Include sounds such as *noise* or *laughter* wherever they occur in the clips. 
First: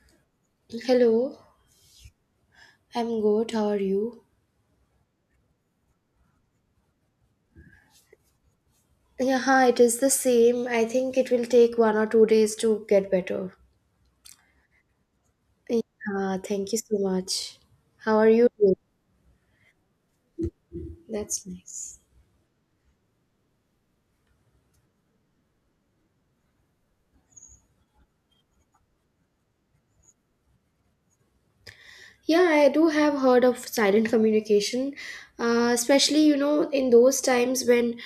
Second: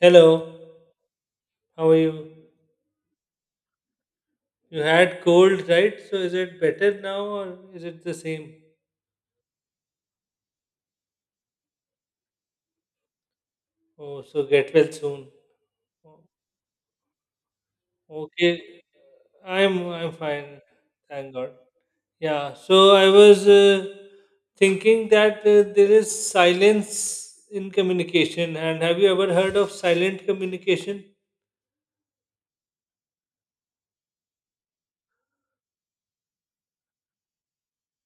Hello, Hello, how are you? I'm good. How are you? You had cold, right? So is it better now or is it the same? Yeah, it is the same. I think it will take 1 or 2 days to get better. Oh, so get well soon. O- Yeah, thank you so much. How are you Okay, doing? I'm fine. Thank That's God. nice. Yeah, so I was thinking that there is silence in communication and have you ever heard of silent communication? Yeah, I do have heard of silent communication, especially, you know, in those times when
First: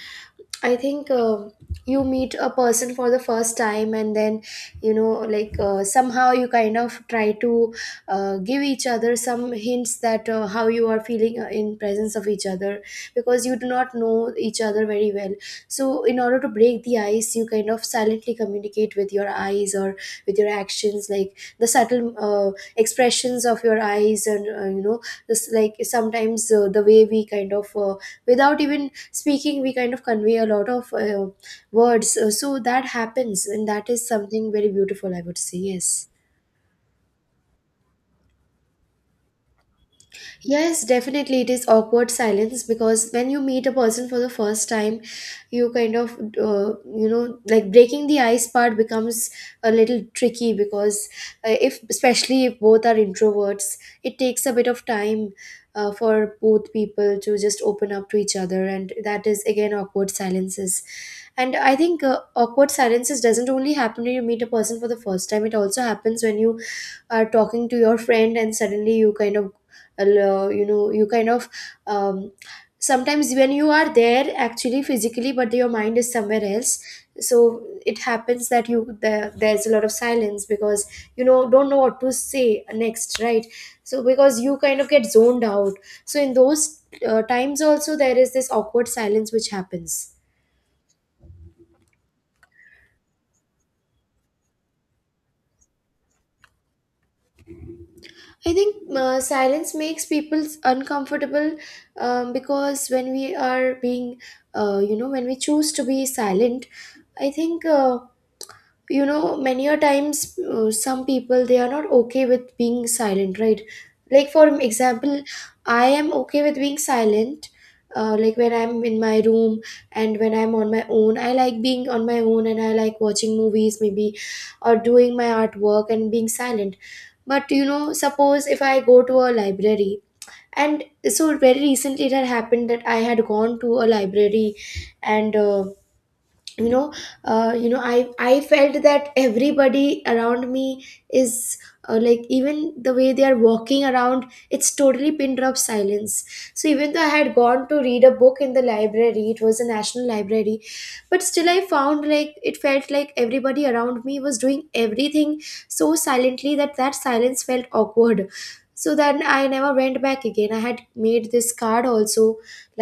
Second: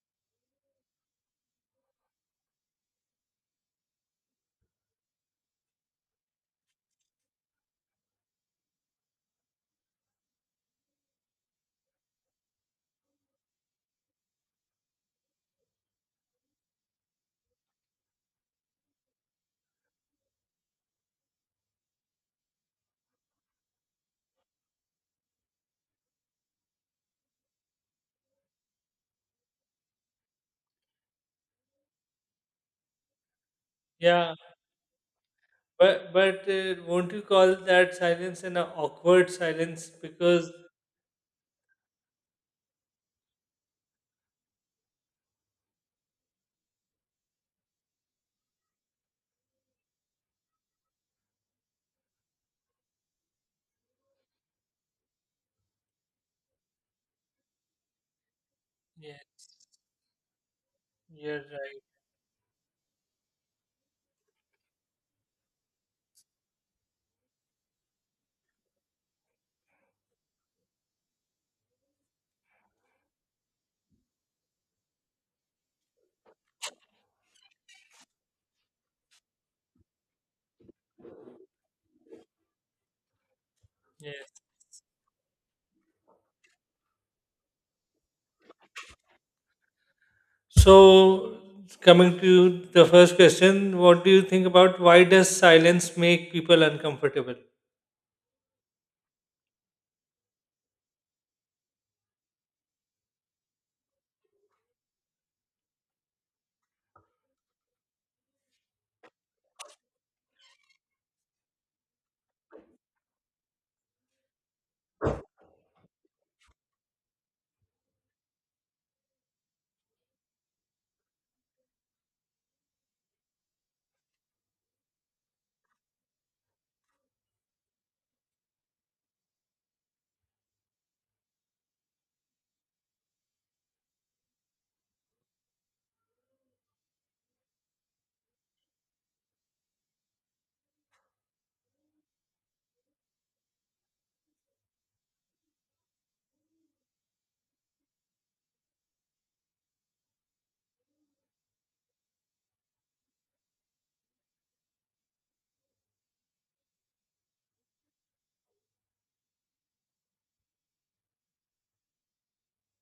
I think you meet a person for the first time, and then you know, somehow you kind of try to give each other some hints that how you are feeling in presence of each other because you do not know each other very well. So, in order to break the ice, you kind of silently communicate with your eyes or with your actions, like the subtle expressions of your eyes, and you know, this like sometimes the way we kind of without even speaking we kind of convey a lot of words so, so that happens, and that is Yeah, something very beautiful, I would say. Yes, but won't you call that silence an awkward silence because yes, definitely. It is awkward silence because when you meet a person for the first time, you kind of, you know, like breaking the ice part becomes a little tricky because if, especially if both are introverts, it takes a bit of time for both people to just open up to each other. And yeah, that is, again, awkward silences. you're And I right. think uh, awkward silences doesn't only happen when you meet a person for the first time, it also happens when you are talking to your friend and suddenly you kind of you know you kind of um, sometimes when you are there actually physically but your mind is somewhere else, so it happens that there's a lot of silence because you know, don't know what to say next, right? So because Yes. you kind of get zoned out, so in those times also there is this awkward silence which happens. So, coming to the first question, what do you think about why does silence make people uncomfortable? I think silence makes people uncomfortable, because when we are being, you know, when we choose to be silent, I think, you know, many a times some people they are not okay with being silent, right? Like, for example, I am okay with being silent. Like when I'm in my room and when I'm on my own, I like being on my own and I like watching movies, maybe, or doing my artwork and being silent, but you know, suppose if I go to a library, and so very recently it had happened that I had gone to a library, and you know I felt that everybody around me is like even the way they are walking around, it's totally pin drop silence. So even though I had gone to read a book in the library, it was a national library, but still I found like it felt like everybody around me was doing everything so silently that that silence felt awkward. So then I never went back again. I had made this card also,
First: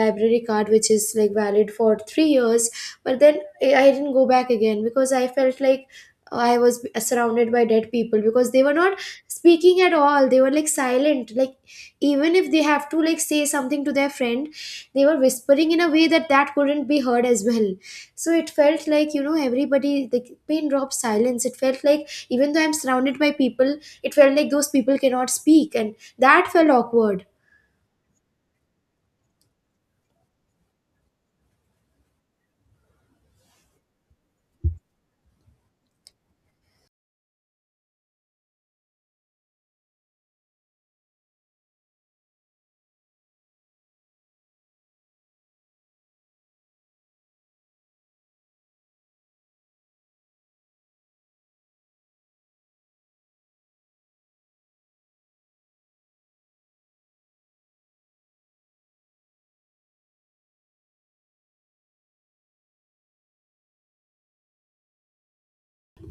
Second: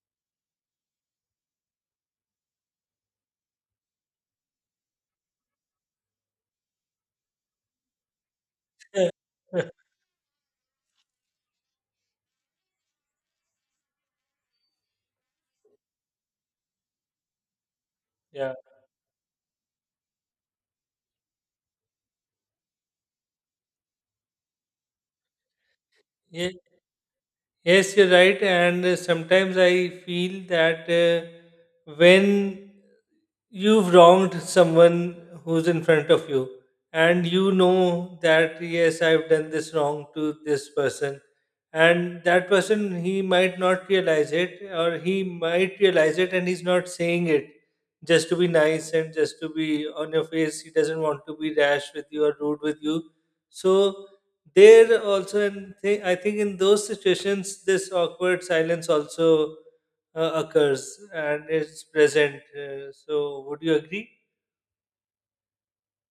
library card, which is like valid for 3 years, but then I didn't go back again because I felt like I was surrounded by dead people because they were not speaking *laughs* at all. They were like silent. Like, even if they have to like say something to their friend, they were whispering in a way that that couldn't be heard as well. So it Yeah. felt like, you know, everybody, the pain drop silence. It felt like even though I'm surrounded by people, it felt like those people cannot speak, and that Ye- felt awkward. Yes, you're right. And sometimes I feel that when you've wronged someone who's in front of you, and you know that yes, I've done this wrong to this person, and that person, he might not realize it, or he might realize it and he's not saying it just to be nice, and just to be on your face he doesn't want to be rash with you or rude with you. So there also, and I think in those situations this awkward silence also occurs and is present. So, would you agree?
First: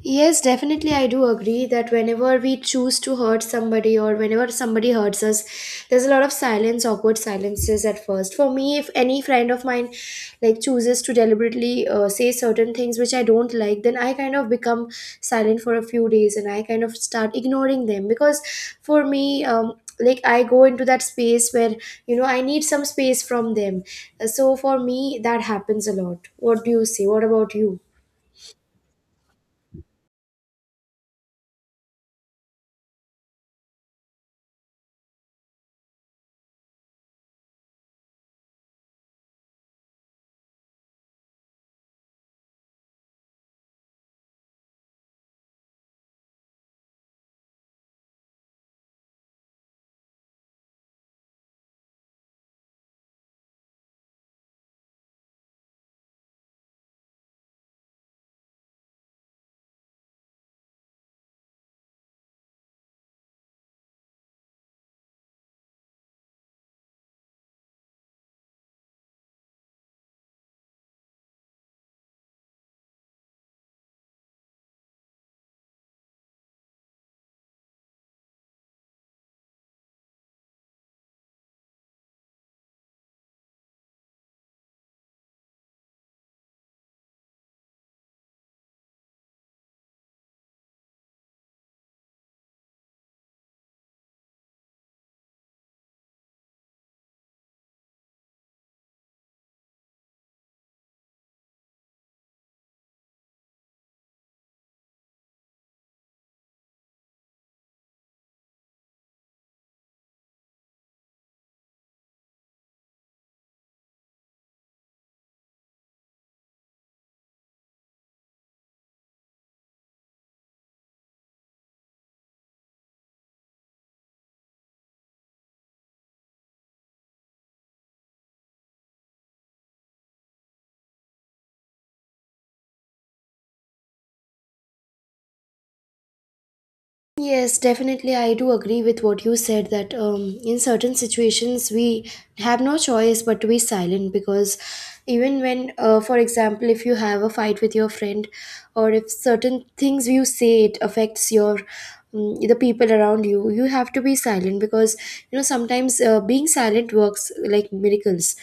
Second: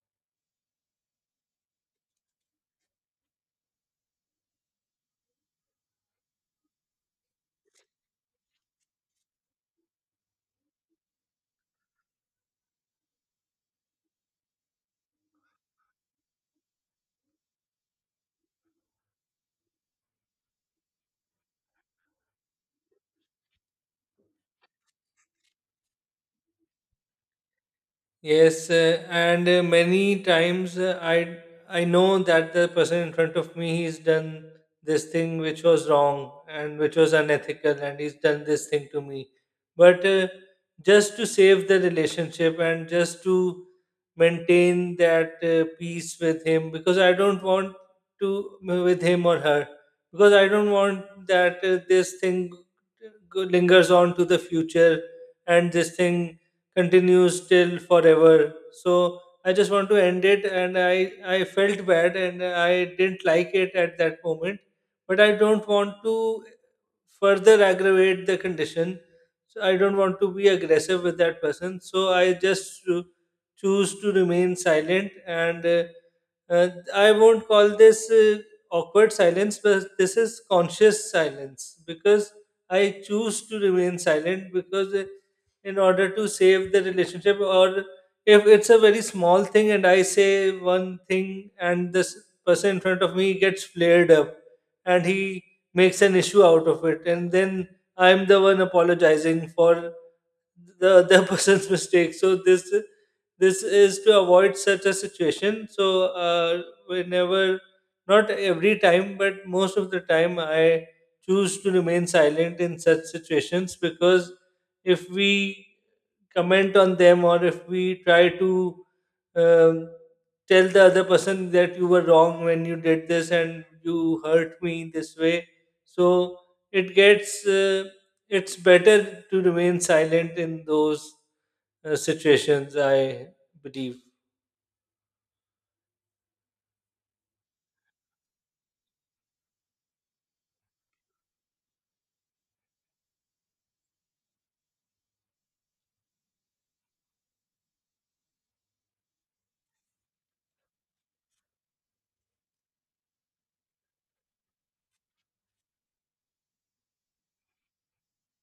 Yes, definitely. I do agree that whenever we choose to hurt somebody or whenever somebody hurts us, there's a lot of silence, awkward silences at first. For me, if any friend of mine like chooses to deliberately say certain things which I don't like, then I kind of become silent for a few days and I kind of start ignoring them because for me, like I go into that space where you know I need some space from them. So for me, that happens a lot. What do you say? What about you? Yes, and many times I know that the person in front of me, he's done this thing which was wrong and which was unethical, and he's done this thing to me. But just to save the relationship, and just to maintain that peace with him, because I don't want to with him or her, because I don't want that this thing lingers on to the future and this thing continues till forever. So I just want to end it, and I felt bad, and I didn't like it at that moment, but I don't want to further aggravate the condition. So I don't want to be aggressive with that person. So I just choose to remain silent, and uh, I won't call this awkward silence, but this is conscious silence because I choose to remain silent because in order to save the relationship, or if it's a very small thing and I say one thing and this person in front of me gets flared up and he makes an issue out of it, and then I'm the one apologizing for the other *laughs* person's mistake. So this is to avoid such a situation. So uh, whenever, not every time but most of the time, I choose to remain silent in such situations, because if we comment on them, or if we try to um, tell the other person that you were wrong when you did this and you hurt me this way, so it gets it's better to remain silent in those situations, I believe. Yes, definitely. I do agree with what you said that in certain situations we have no choice but to be silent because even when, for example, if you have a fight with your friend or if certain things you say it affects your, the people around you, you have to be silent because you know sometimes being silent works like miracles.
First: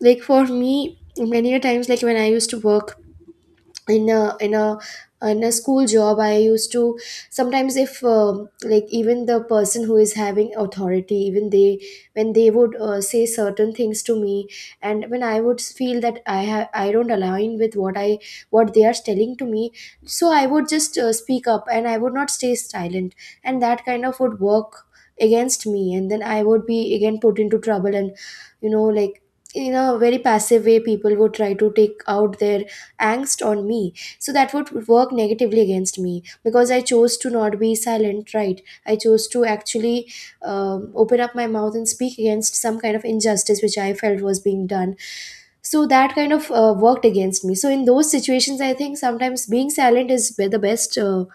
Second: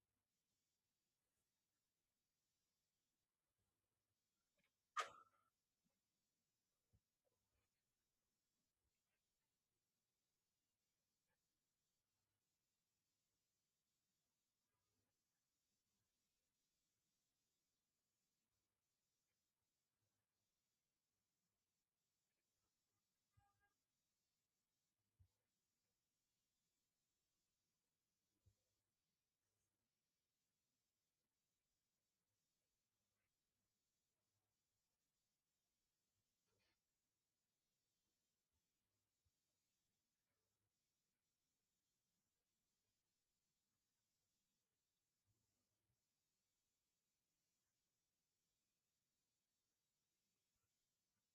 Like for me, many a times, like when I used to work in a in a in a school job, I used to sometimes, if like even the person who is having authority, even they, when they would say certain things to me and when I would feel that I don't align with what I what they are telling to me, so I would just speak up and I would not stay silent, and that kind of would work against me, and then I would be again put into trouble and you know, like in a very passive way people would try to take out their angst on me, so that would work negatively against me because I chose to not be silent, right? I chose to actually open up my mouth and speak against some kind of injustice which I felt was being done. So that kind of worked against me. So in those situations I think sometimes being silent is the best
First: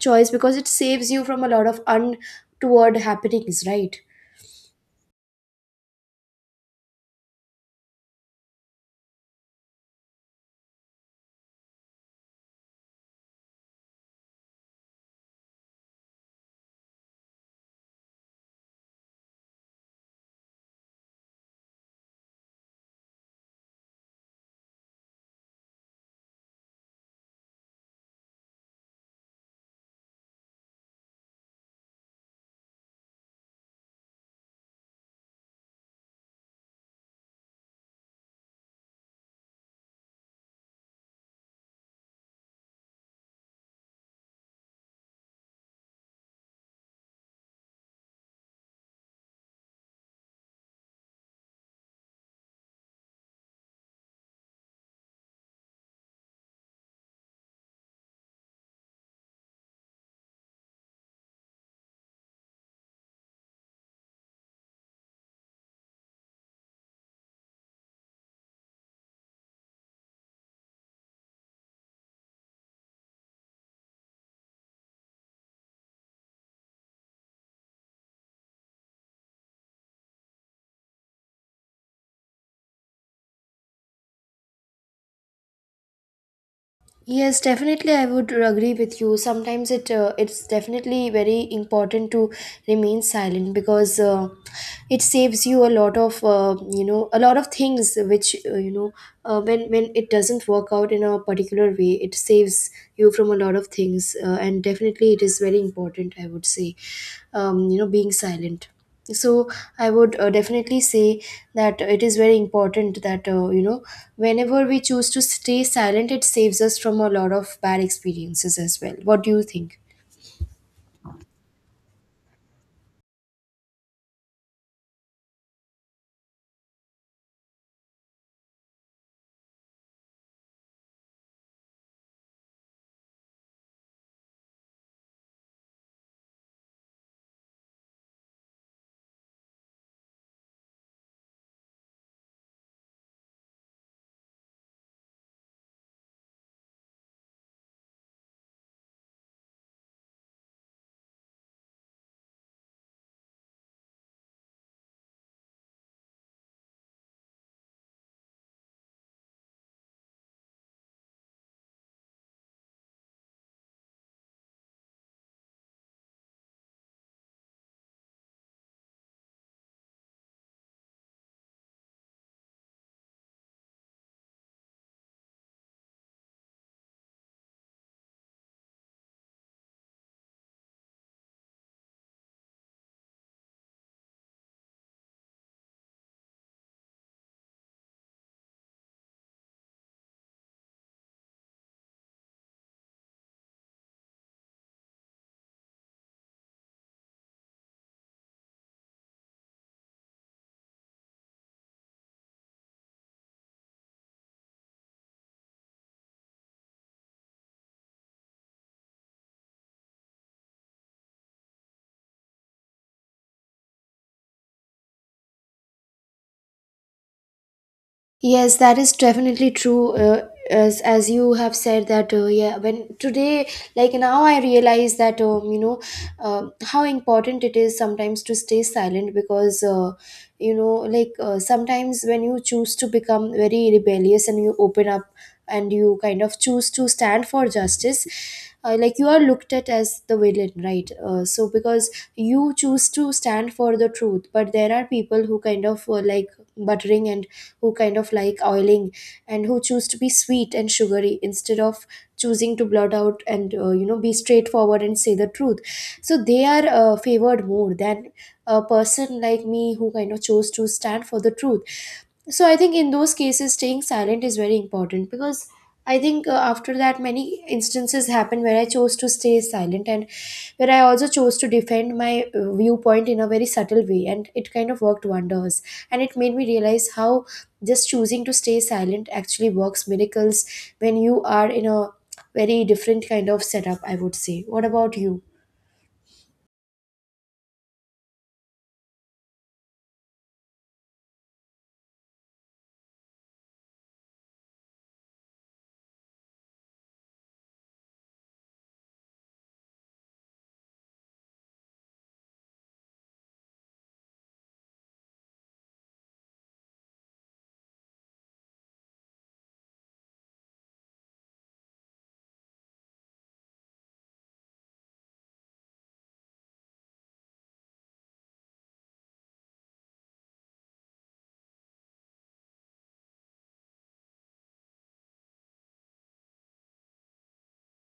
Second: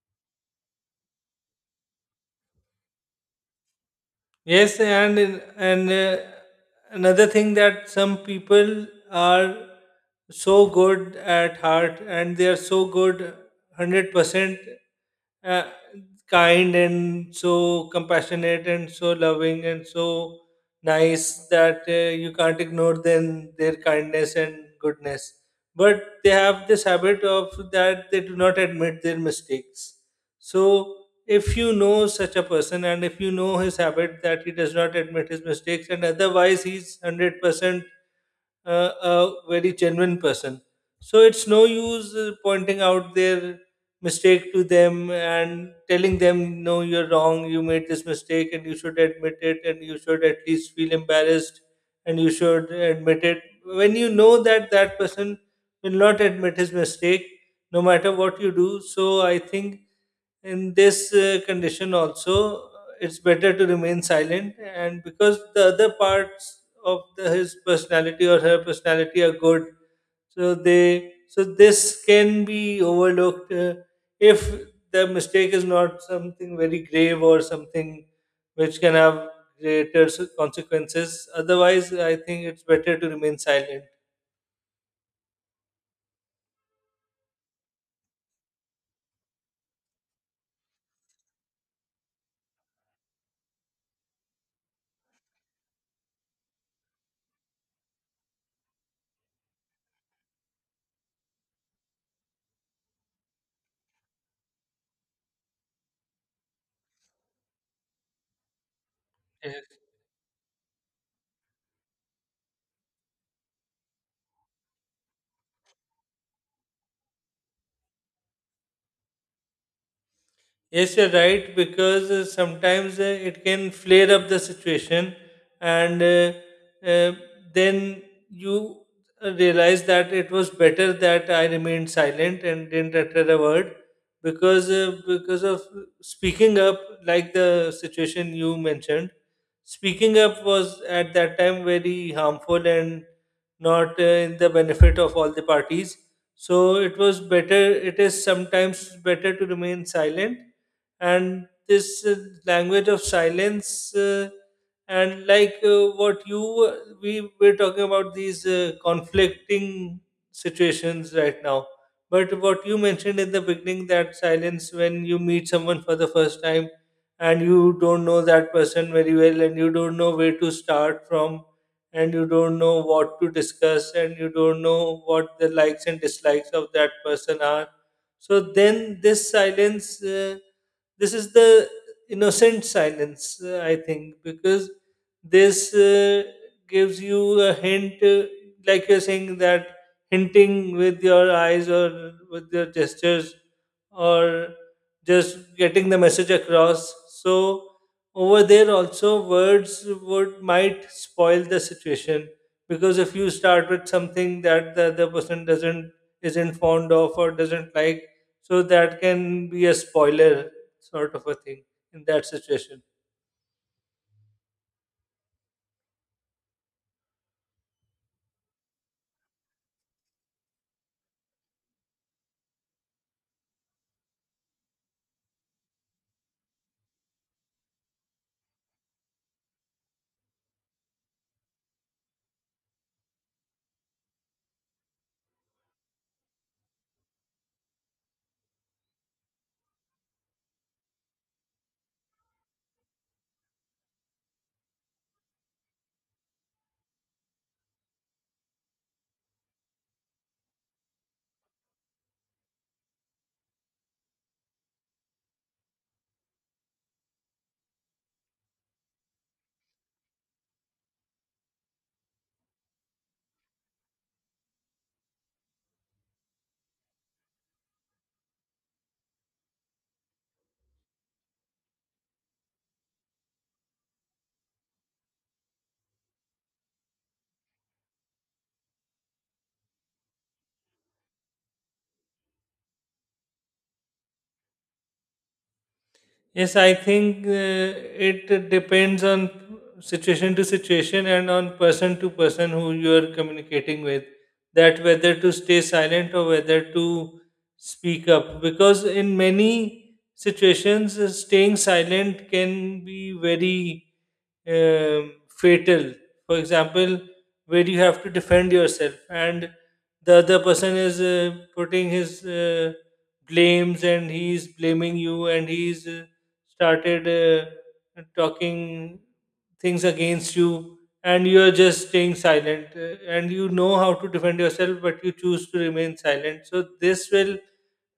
choice because it saves you from a lot of untoward happenings, right? Yes, and in, and another thing, that some people are so good at heart, and they are so good, 100% uh, kind and so compassionate and so loving and so nice, that you can't ignore them, their kindness and goodness, but they have this habit of that they do not admit their mistakes. So if you know such a person, and if you know his habit that he does not admit his mistakes, and otherwise he's 100% a very genuine person. So it's no use pointing out their mistake to them and telling them, no, you're wrong, you made this mistake and you should admit it and you should at least feel embarrassed and you should admit it. When you know that that person will not admit his mistake, no matter what you do. So I think in this condition also, it's better to remain silent, and because the other parts of the, his personality or her personality are good, so they so this can be overlooked if the mistake is not something very grave, or something which can have greater consequences. Otherwise I think it's better to remain silent. Yes, definitely, I would agree with you. Sometimes it's definitely very important to remain silent because it saves you a lot of, you know, a lot of things which, you know, when it doesn't work out in a particular way, it saves you from a lot of things, and definitely it is very important. I would say, you know, being silent, so I would definitely say that it is very important that, you know, whenever we choose to stay silent it saves us from a lot of bad experiences as well. What do you think? Yes, you're right, because sometimes it can flare up the situation, and uh, then you realize that it was better that I remained silent and didn't utter a word, because of speaking up, like the situation you mentioned, speaking up was at that time very harmful and not in the benefit of all the parties. So it was better. It is sometimes better to remain silent. And this language of silence, and what you we were talking about, these conflicting situations right now, but what you mentioned in the beginning, that silence when you meet someone for the first time and you don't know that person very well and you don't know where to start from and you don't know what to discuss and you don't know what the likes and dislikes of that person are, so then this silence, this is the innocent silence, I think, because this uh, gives you a hint, like you're saying, that hinting with your eyes, or with your gestures, or just getting the message across. So over there also, words would might spoil the situation, because if you start with something that the other person doesn't isn't fond of or doesn't like, so that can be a spoiler sort of a thing in that situation. Yes, that is definitely true. As you have said that, yeah. When today, like now, I realize that, you know, how important it is sometimes to stay silent because, you know, like sometimes when you choose to become very rebellious and you open up and you kind of choose to stand for justice. Like you are looked at as the villain, right? So because you choose to stand for the truth, but there are people who kind of like buttering and who kind of like oiling and who choose to be sweet and sugary instead of choosing to blurt out and, you know, be straightforward and say the truth, so they are favored more than a person like me who kind of chose to stand for the truth. So I think in those cases staying silent is very important because I think after that many instances happen where I chose to stay silent and where I also chose to defend my viewpoint in a very subtle way, and it kind of worked wonders, and it made me realize how just choosing to stay silent actually works miracles when you are in a very different kind of setup, I would say. What about you? Yes, I think it depends on situation to situation, and on person to person who you are communicating with, that whether to stay silent or whether to speak up. Because in many situations, staying silent can be very fatal. For example, where you have to defend yourself and the other person is putting his blames and he's blaming you, and he's started talking things against you, and you are just staying silent and you know how to defend yourself but you choose to remain silent, so this will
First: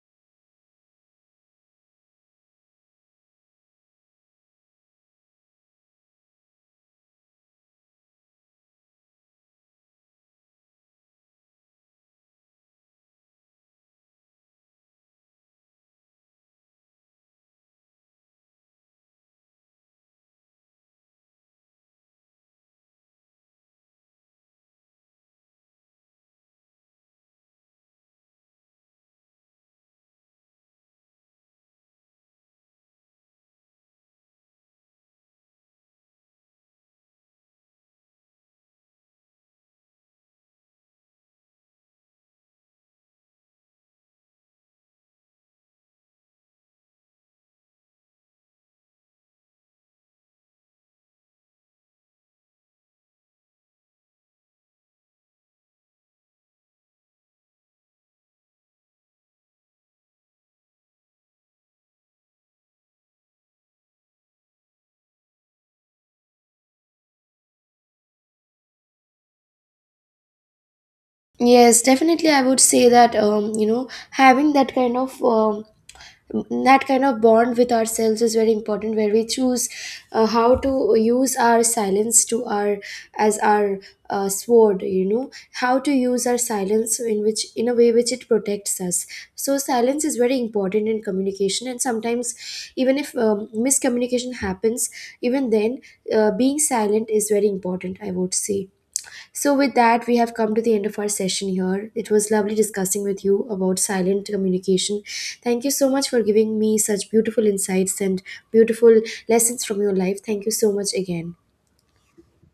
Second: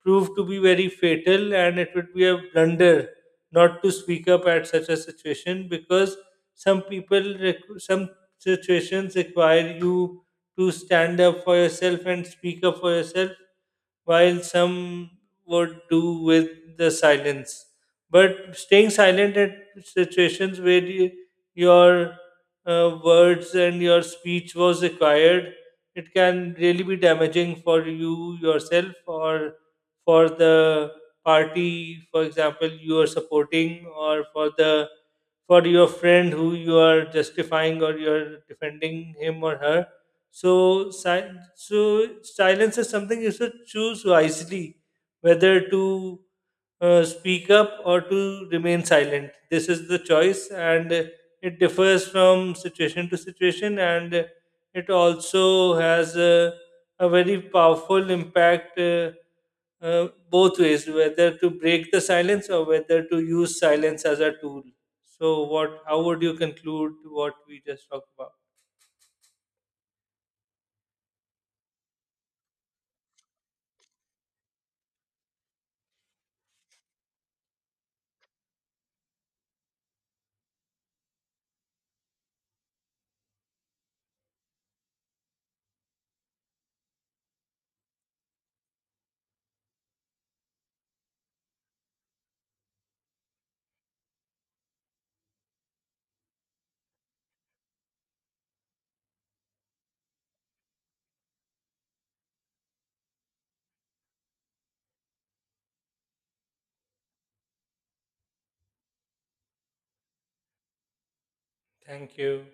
prove to be very fatal, and it would be a blunder not to speak up at such a situation, because some people some situations require you to stand up for yourself and speak up for yourself, while some would do with the silence. But staying silent at situations where you, your words and your speech was required, it can really be damaging for you yourself, or for the party, for example, you are supporting, or for the for your friend who you are justifying or you're defending him or her. So, so silence is something you should choose wisely, whether to speak up or to remain silent. This is the choice, and it differs from situation to situation, and it also has a very powerful impact, both ways, whether to break the silence or whether to use silence as a tool. So, what? How would you conclude what we just talked about? Yes, definitely, I would say that, you know, having that kind of, that kind of bond with ourselves is very important where we choose how to use our silence to our, as our sword, you know, how to use our silence in which in a way which it protects us. So silence is very important in communication, and sometimes even if, miscommunication happens, even then being silent is very important, I would say. So, with that, we have come to the end of our session here. It was lovely discussing with you about silent communication. Thank you so much for giving me such beautiful insights and beautiful lessons from your life. Thank you so much again. Thank you.